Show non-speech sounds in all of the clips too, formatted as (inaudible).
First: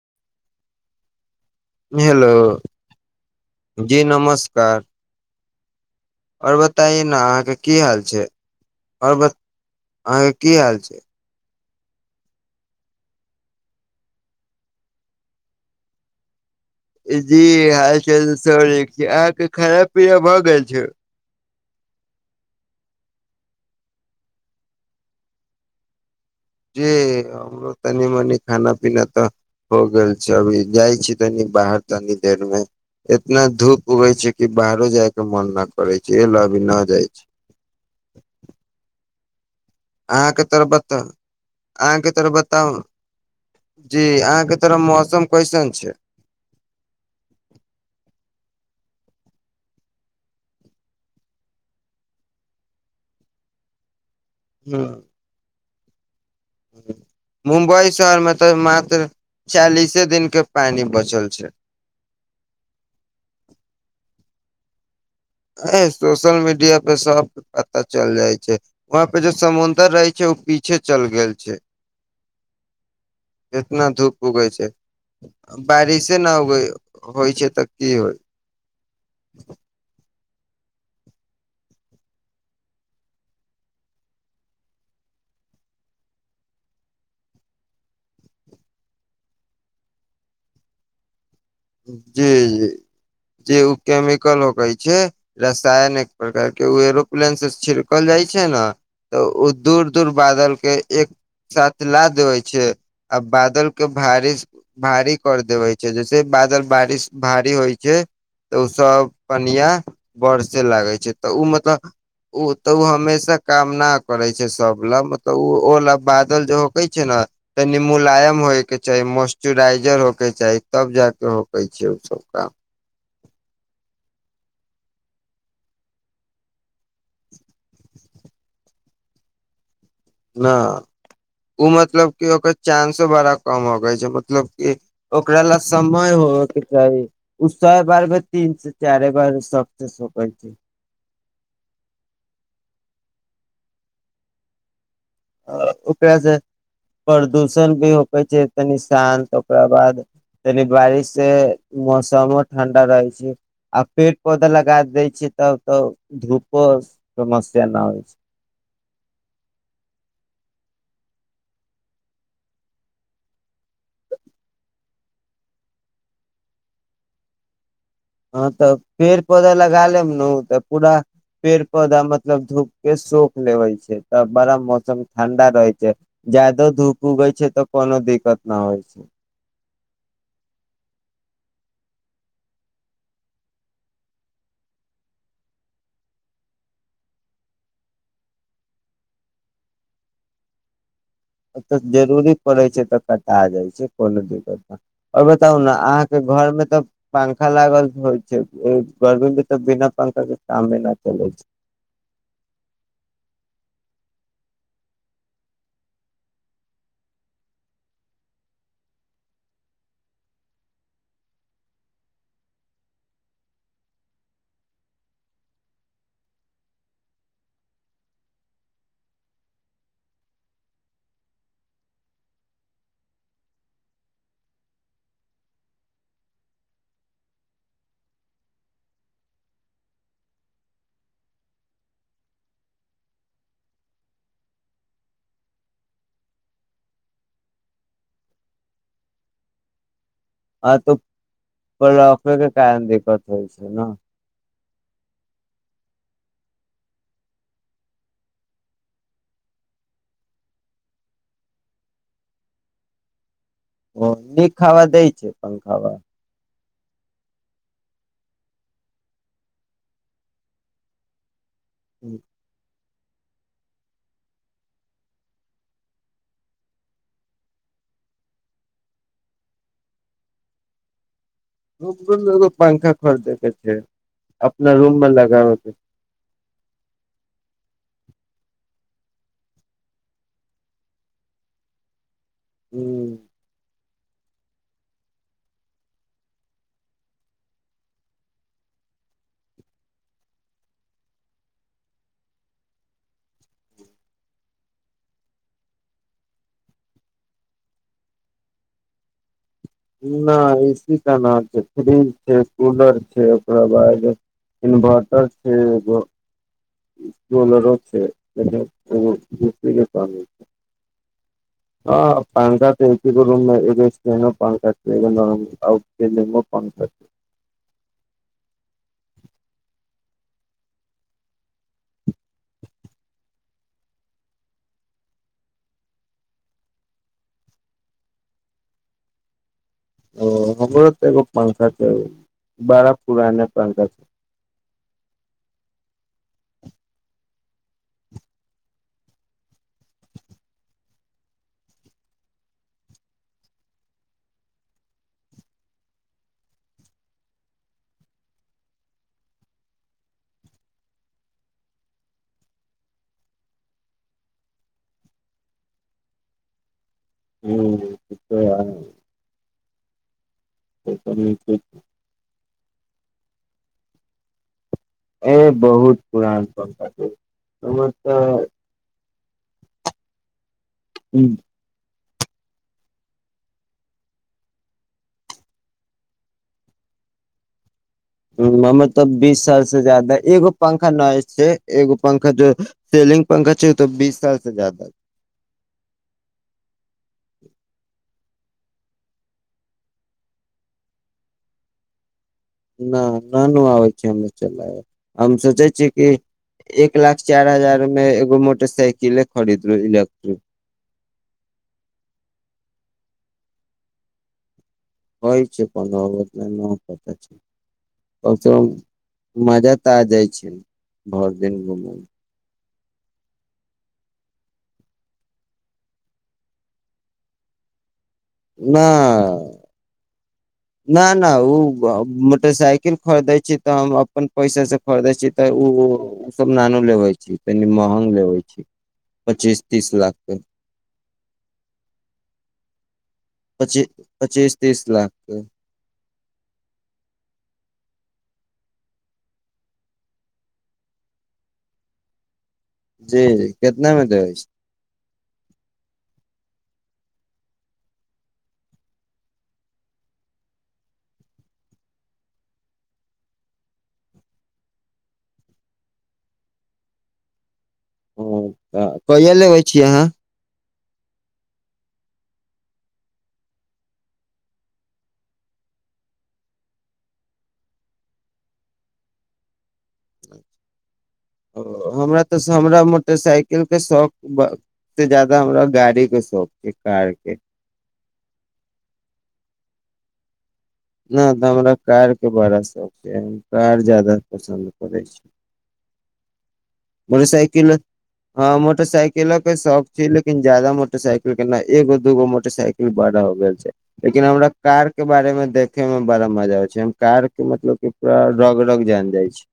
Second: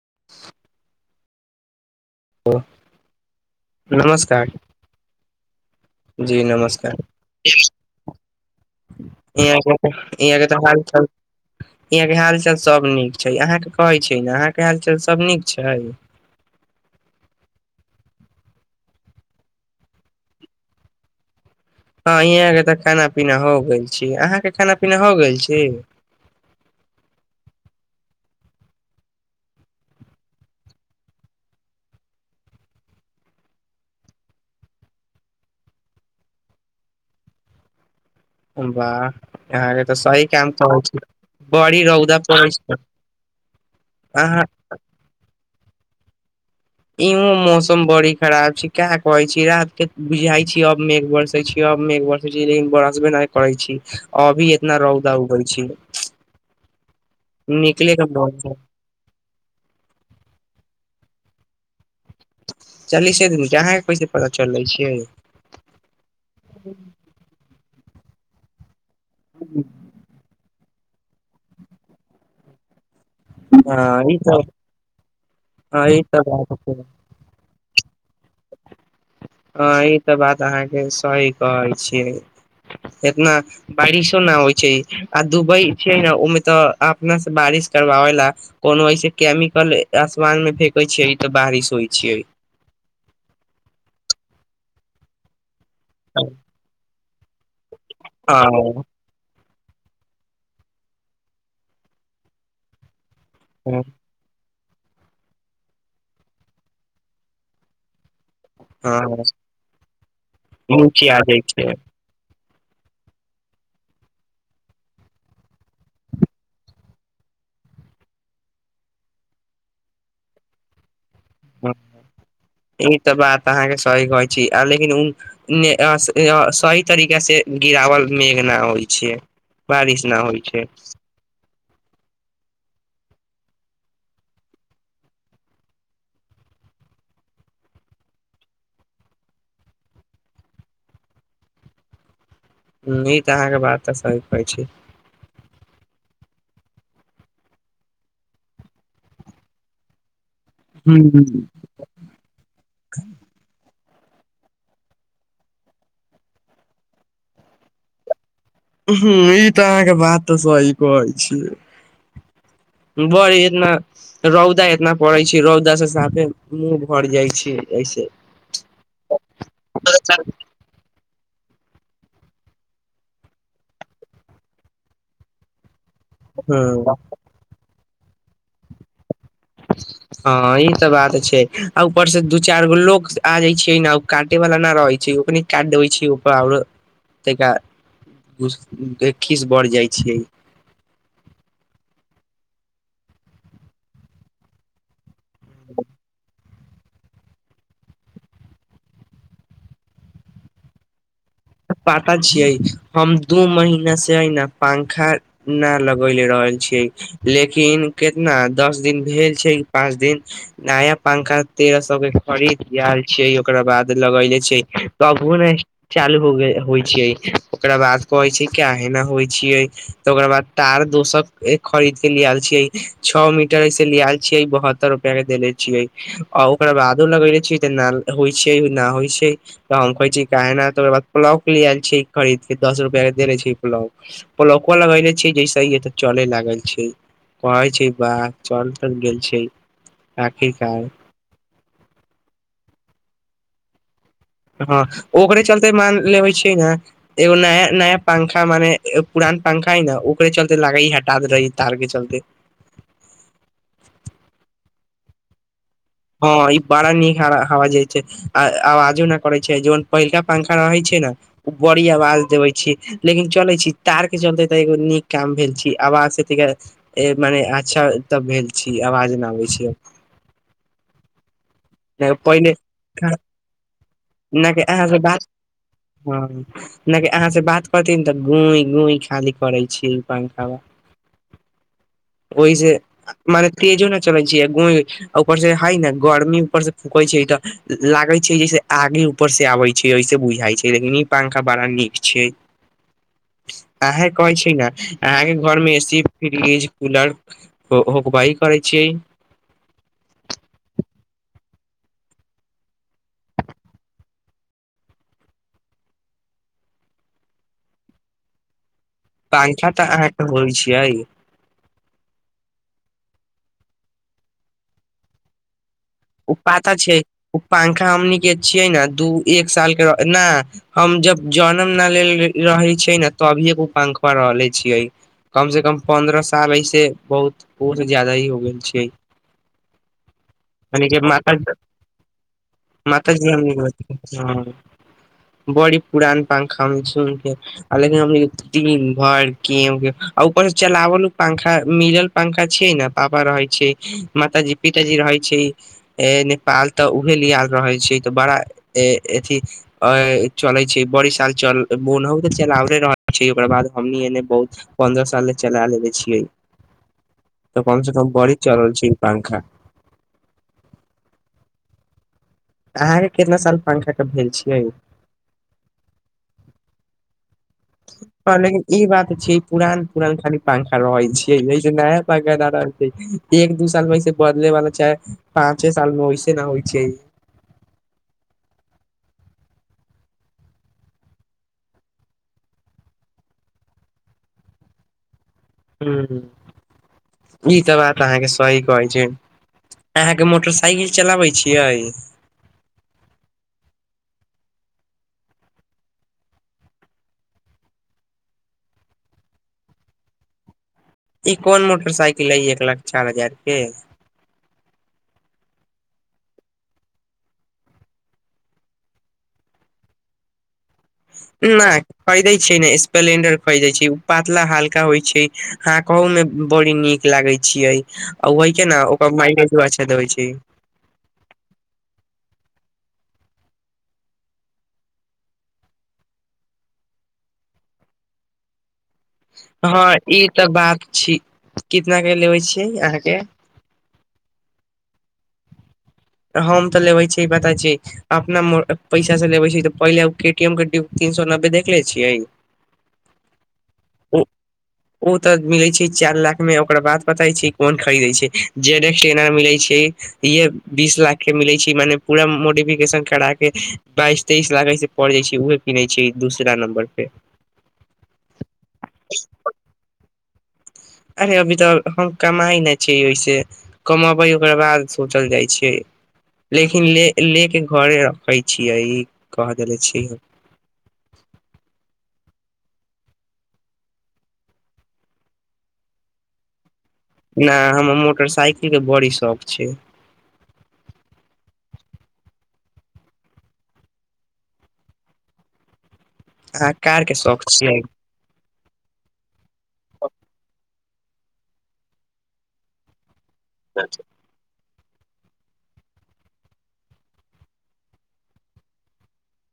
(inaudible) Hello जी नमस्कार जी और नमस्कार बताई ने अहाँके की हाल छै और ब अहाँके की हाल छै। यहाँके हाल चाल सभ नीक छै अहाँके कहै छै ने अहाँके हालचाल सभ नीक छै। जी हाल चाल त छै अहाँके खाना पीना भऽ गेल छै। हँ हहाँके तऽ खाना पीना हो गेल छी अहाँके खाना पीना हो गेल छी। जे हमरो तनी मनी खाना पीना तऽ हो गेल छै अभी जाइ छी तनी बाहर तनी देरमे इतना धूप उगै छै कि बाहरो जायके मन नहि करै छै एहि लए अभी नहि जाइ छी। ह बा। अहाँ के तरफ बताउ, बड़ी अहाँ के रौदा तरफ पड़ै छै बताउ जे अहाँ अहाँके तरफ मौसम कैसन छै। इहो मौसम बड़ी खराब छै, का कहै छी रात के बुझाई छी अब मेघ बरसे छी, अब मेघ बरसे छी लेकिन बरसबे नै करै छी। अभी इतना ह रौदा उगल छै। मुम्बई के शहर मे मन तऽ मात्र चालिसे दिन के पानि बच। चल छै। चालीसे दिने अहाँके कैसे पता चललै छै। ह सोशल मीडिया पे सब पता। चल जाइ छै। वहाँ पे जो समुंद्र रहै छै ओ पी। पीछे चल गेल छै। इतना हँ ई धूप तऽ उगै छै हँ ई बारिशे तऽ नहि बात उग होइ छै तऽ। की हो। ह ई तऽ बात। अहाँ के सही कहै छियै इतना बारिशो न होइ छै आ दुबई छै ने ओमे तऽ अपना से बारिश करवाबे ला कोनो ऐसे केमिकल आसमान मे फेेकै छै। जी जी जी ओ केमे। कलो कै छै। ायन एक प्रकार के ओ एरोप्लेन से छिड़कल जाइ छै ने हँ तऽ ओ। दूर दूर बादल के एक साथ ला देवे छै। आ बादल के भारिश। भारी कर देबै छै जैसे बात। बारिश भारी होइ छै। तऽ ओसभ हँ कनिआ बड़सँ लागै नीचे छै आ तऽ जाइ ओ छै मतलब। ओ तऽ उ हमेशा कामना करे छै सब लग मतलब ओ ओ ल बादल जे होके छै ने तऽ निमूलायम होय के चाही मोइस््चराइजर होय के चाही तब जा के। ई तऽ बात अहाँके सही कहै छी आिन। लेकिन सही तरीका से गिरावल मेघ नहि होइ छै। बारिश न होइ छै। ओ मतलब क ओकर चानंसो बड़ा कम होग छै मतलब कि ओकरा ला समय होबे के चाही ओ सब बार मे तीन से चारे बार सक्सेस हो छै। ई तऽ अहाँके बात तऽ सही कहै छै। ओकरासँ प्रदूषण भी होकै छै तनी शान्त ओकरा बाद। तनि हूँ बारिश से मौसमो ठण्डा रहै छै आ। पेड़ पौधा लगा दै छियै तब त धूपो समस्या न होइ छै। हुं ई त अहाँके बात त सही कहै छी बड़ इतना रौदा इतना पड़े छै रौदा से साफे मुह भर जाइ छै। ऐसे हँ त पेड़ पौधा लगा लेब हँ न त पुरा। पेड़ पौधा मतलब धुप के सोख लेबै छै तब बड़ा मौसम ठंडा रहै छै। जादो हँ धूप उगै छै त कोनो दिक्कत न होइ छै। हँ ई त बात छै आ ऊपरसँ दू चारि गो लोक आ जाइ छैै ने ओ काटयवला नहि रहै छै ओकर नहि काटि देबै छैै ओपर आओर तनिका घस एक खीस बढ़ि जाइ छैिय। तऽ जरूरी पड़ैत छै तऽ कटा जाइत छै कोनो दिक्कत। ओ बताउ ने अहाँके घरमे। तब पंखा लागल होइ छै गर्मी मे तऽ बिना पंखा के साम न चलै छै। पता छियै हम दु महीना से ने पंखा न लगेले रहल छियै लेकिन केितना दस दिन भेल छै पाच दिन नया पंखा तेरह सए के खरीद आल छियै ओकरा बाद लगले छै त अभू ने चालू हो गेल। होइ छैय ओकरा बाद कहै छै कि अहिना होइ छियै त ओकरा बाद तार दोसर खरीद के लय आयल छियै छओ मीटर से लय आयल छियै बहत्तर रूपआ के देले छियै आ ओकरा बादो लगेले छियै त होइ छै नै होइ छै त हम कहै छियै काहे ना त ओकरा बाद प्लग ले आयल छै खरीद के दस रूपआ के देनेे छै प्लग, प्लगो लगेनेे छै जैसे हे त चले लागल छै कहे छै वाह चल चल गेल छै। हँ आखिरकार त। तहि के कारण दिकत होइ छै ने। हां ओकरे चलते मान लेबइ छै ने एगो नया नया पंखा मने पुरान पंखा हइ ने ओकरे चलते लागै हटा द रहै तार के चलते। ओ न खाावा दै छै प। (unintelligible) हां इ बड़ा नीक हवा जाइ छै आवाजो नहि करै छै जन पहिलका पंखा रहै छै ने बड़ी आवाज देबै छै। लेकिन चलै छी तार के चलते त एगो नीक काम भेल छी आवाज त मने अच्छा तब भेल छी आवाज नहि अबै छी। दु गो पहिले पंखा खरीदे के छै अपना रूम मे लगाबे के छै। नहि कि अहाँ से बात करथिन त गूई गूई खाली करै छी पंखाबा। ओहि से ह मने तेजो ने। चलै छै गुइ आ ओहि पर से। है ने गर्मी ऊपर से फुकै छै त लागे छै जैे आगे ऊपर से आबै छै ऐसे बुझाइ छै लेकिन ई पंखा बड़ा नीक छै अहां कहै छै न अहाँके घर मे ए सी फ्रिज कूलर होबे करै छियै। ना एसी त ना छै, फ्रीज छै, कुलर छै ओकरा बाद इन्वर्टर छै, सोलर छै। एगो पंखा त अहाँके होय छियै। हां पंखा त होइ छै लेकिन एगो और पंखा ओ पातर छै, ओ पंखा हमनी के छियै ने दू एक साल के न हम जब जनम न लेने रहे छै ने तभी के उ पंखा रहले छियै कम से कम पन्द्रह साल ऐसे बहुत जादा ही हो गेल छै। हां, ओ हमरो त एगो माता पंखा छै, बड़ा माताजी पुराना हमनी पंखा छै। के हँ बड़ी पुरान पंखा सुन के लेकिन दिन भर के ऊपर से चलावल पंखा मिलल पंखा छै ने पापा रहे छै माताजी पिताजी रहै छै। ए नेपाल त उहे लिए आर रहै छै तऽ बड़ा अथि चलै छै बड़ी साल चलनहु त चलावे रहल छै ओकरा बाद हमनी एने बहुत पन्द्रह साल से चला लेे छियै। त हम्म, कमसँ कम ई बड़ी तऽ चलल छै ई पंखा। ओ त नीके छै। अहाँके कितना साल पंखा के भेल छियै। ओ बहुत पुरान पंखा छै। हमर हॅं तऽ लेकिन ई बात छै पुरान पुरान खाली पंखा रहै छियै जैसे नया (unintelligible) एक दू साल मे ऐसे बदले वाला चाहे पाँचे साल मे वैसे ना होइ छै। हमें तऽ बीस साल से जादा एगो पंखा नये छै एगो पंखा जो सीलिंग पंखा छै ऊ त बीस साल से जादाा। हुं, इ त बात अहाँके। सही कहै छियै, अहाँके मोटरसाइकिल चलाबै छियै। न नै आबै छै चलाब, हम सोचै छियै कि एक लाख चार हजार मे एगो मोटरसाइकिले खरीद लू इलेक्ट्रिक। ई कोन मोटरसाइकिल अइ एक लाख चार हजार के? होइ छै को नै पता छै प मजा त आ जाइ छै। भर दिन नहि घुमै पहिरई छै नहि स्पलेंडर खोजय छै उ पातला हल्का होय छै हाॅंकहो में बड़ी नीक लागै छीयई आ ओहि के ने ओकर मायलेजो अच्छा देबई छै। ना ना ओ मोटरसाइकिल खरीदै छी तऽ हम अपन पैसा से खरीदै छी तऽ ऊ ओसभ नानु लेबै छी तनी महंग लेबै छी। पच्चीस तीस हँ लाख ई के तऽ बात छी कितना के लेबे छियै अहाँके? पची पच्चीस तीस लाखके। हम तऽ लेबै छियै पता छी अपना मो पैसा से लेबै छी तऽ पहिले हम के टी एम के डीप तीन सए नब्बे देख ले छियै। जी कितना मे ओ देबै छी? ओ तऽ मिलै छै चार लाख मे ओकरा बाद बताई छी कोन खरीदै छै जेड एक्स एना मिलै छै ईए बीस लाख के मिलै छै मने पूरा मोडिफिकेशन करा के बाईस तेइस लाख ऐसे पड़ जाइ छै उहे पीन्है छै दूसरा नम्बर पे। हं तऽ कहिया लेबै छीयै अहाँ? अरे अभी तऽ हम कमाई ना छीयै ओहिसे कमबै ओकर बाद सोचल जाइ छियै लेकिन लेके लेके घरे अबै छियै कह देले छी ओ हमरा तऽ स् हमरा मोटरसाइकिल के शौक ब से जादा हमरा गाड़ी के शौक अई ना हमरा मोटरसाइकिल के बड़ी शौक छै। ना तऽ हमरा कार के बड़ा शौक यै कार जादा पसन्द करै छी। अहाँ कार के शौक मोटरसाईकिल छियै हँ मोटरसाईकिलो के शौख छै लेकिन जादा मो साइकिल केना एगो दूगो मोटर साइकिल बडा गेल छै लेकिन हमरा कार के बारे मे देख खे मे बड़ा मजा आबई छै हम कार के मतलब कि पूरा रग रग जान जाई छी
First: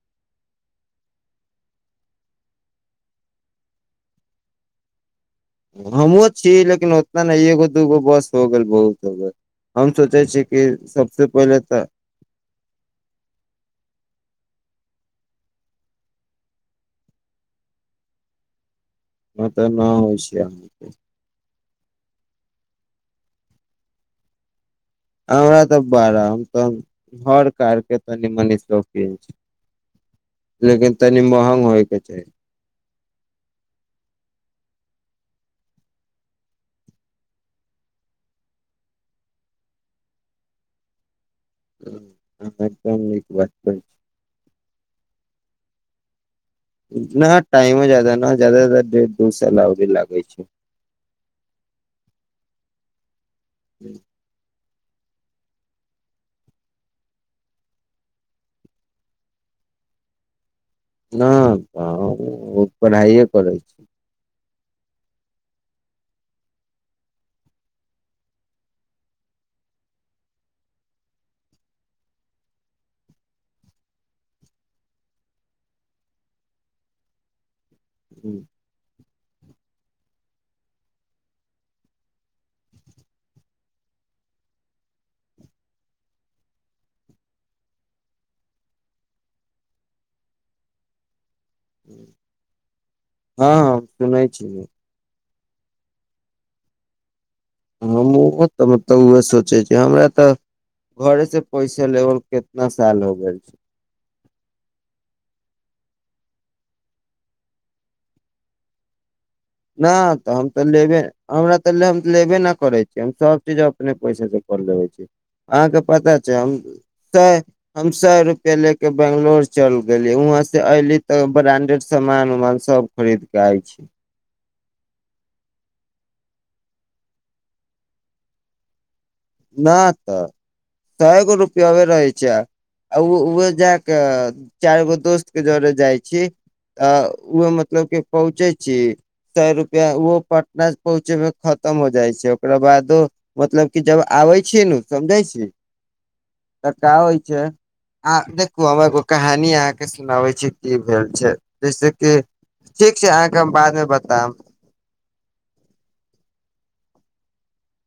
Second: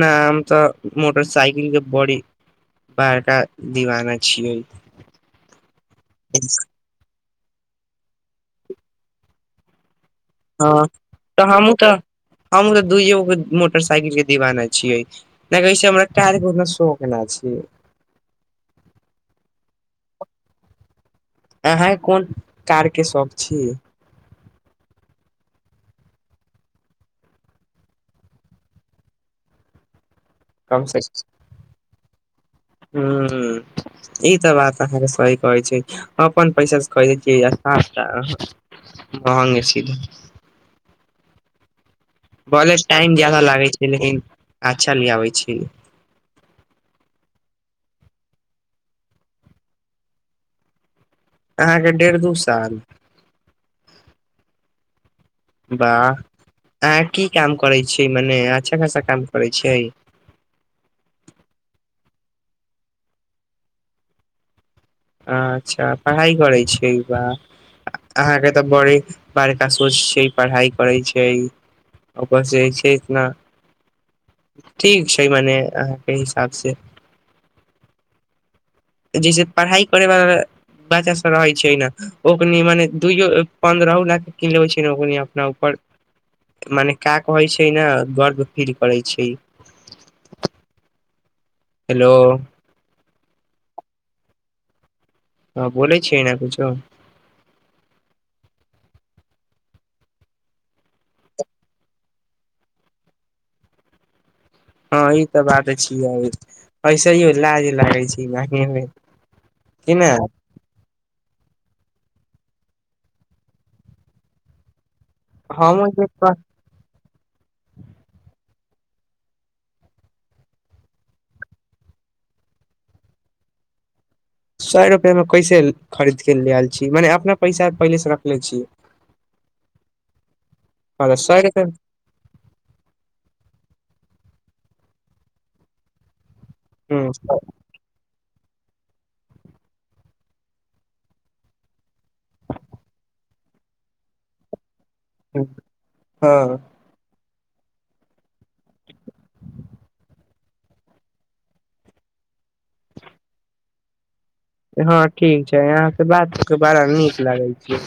ना हम तऽ मोटरसाईकिल के बड़ी बड़का दीवाना छियै। हमहुँओछी लेकिन ओत ना ना एगो दूगो बस हो गेल बहुत हो गेल हम सोचै छी कि हँ सबसे तऽ पहिले हमूँ तऽ हमूँ तऽ दूईएगो मोटरसाइकिल दिवाना छियै नहि हमरा कारके उतना शौख ना छै उतऽ न होइ छै आ अहाँके कोन कारके शौक छी? हमरा तऽ बारा आ तऽ हर कारके त नि मनी रौपी छी। कम लेकिन से तनी महग होयके चाही। हूँ ई बात अहाँके सही कहै छै अपन पैसा कह महंगे छी। अहाँ भले एकदम टाईम नीक बात लागे कहै छै लेकिन अच्छा लीयाबे छै। छी ना टाईमो जादा न जादा से जादा डेढ़ दू साल ओरे लागै छै। अहाँके डेढ़ दू साल। ह्म। वाह अह की काम करै छियै मने अच्छा खासा काम करै छियै। नहि तऽ ओ पढ़ाइए करै छी। अच्छा पढ़ाइ करै छै बा अहाँके तऽ बड़े बड़का सोच छै पढ़ाइ करै छै ओकरस छै इतना ठीक छै मने अहाँके हिसाबसँ। हू। जैसे पढ़ाइ करयवला बच्चास सभ रहै छै ने ओ कनि मने दुइयो पन्द्रहो लए कऽ कन लेबै छै ने ओ क अपना ऊपर मने क्य कहै छै ने गर्व फील करै छै। हेलो। हँ हँ सुनै छी। हँ बोलै छियै ने किुछो। हम ओहो तऽ मलब उह सोचै छ हमरा तऽ घरे से पैसे लेबल कितना साल हो गेल छै। ह ई त बात छियै ऐसेो लाज लागै छै। कि ने नहि तऽ हम तऽ लेबे हमरा। हम लेबे न करे छीियै हम सब चीज अपने पैसे से कर लेबे छी। अहाँके हम पता छै हम। स हम सए रुपैआ लऽ कऽ बेंगलोर चलि गेली वहाँसँ अयली तऽ ब्रां्डेड सामान उमान सभ खरीद कऽ आइ छी। सए रुपैआमे कैसे खरीद क ल आयल छी मने अपना पैसा पहिलेसँ रखले छीियै। नहि तऽ सए गो रुपआवे रहै छैह जा। चारि गो दोस्त के जरे जाइ छी। आ उह मतलब कि पहुँचै छै। सए रुपआ ओ पटना पहुँचे मे खतम हो जाइ छै ओकरा बादो मतलब क जब। आबै छीय न। समझै छी हँ त। आ देखू हम एगो कहानी अहाँके सुनाबै छी की भेल छै जैसेक ठीक छै अहाँके हम बादमे बतायब। हँ ठीक छै यहाँके बातके बड़ा नीक लागै छै।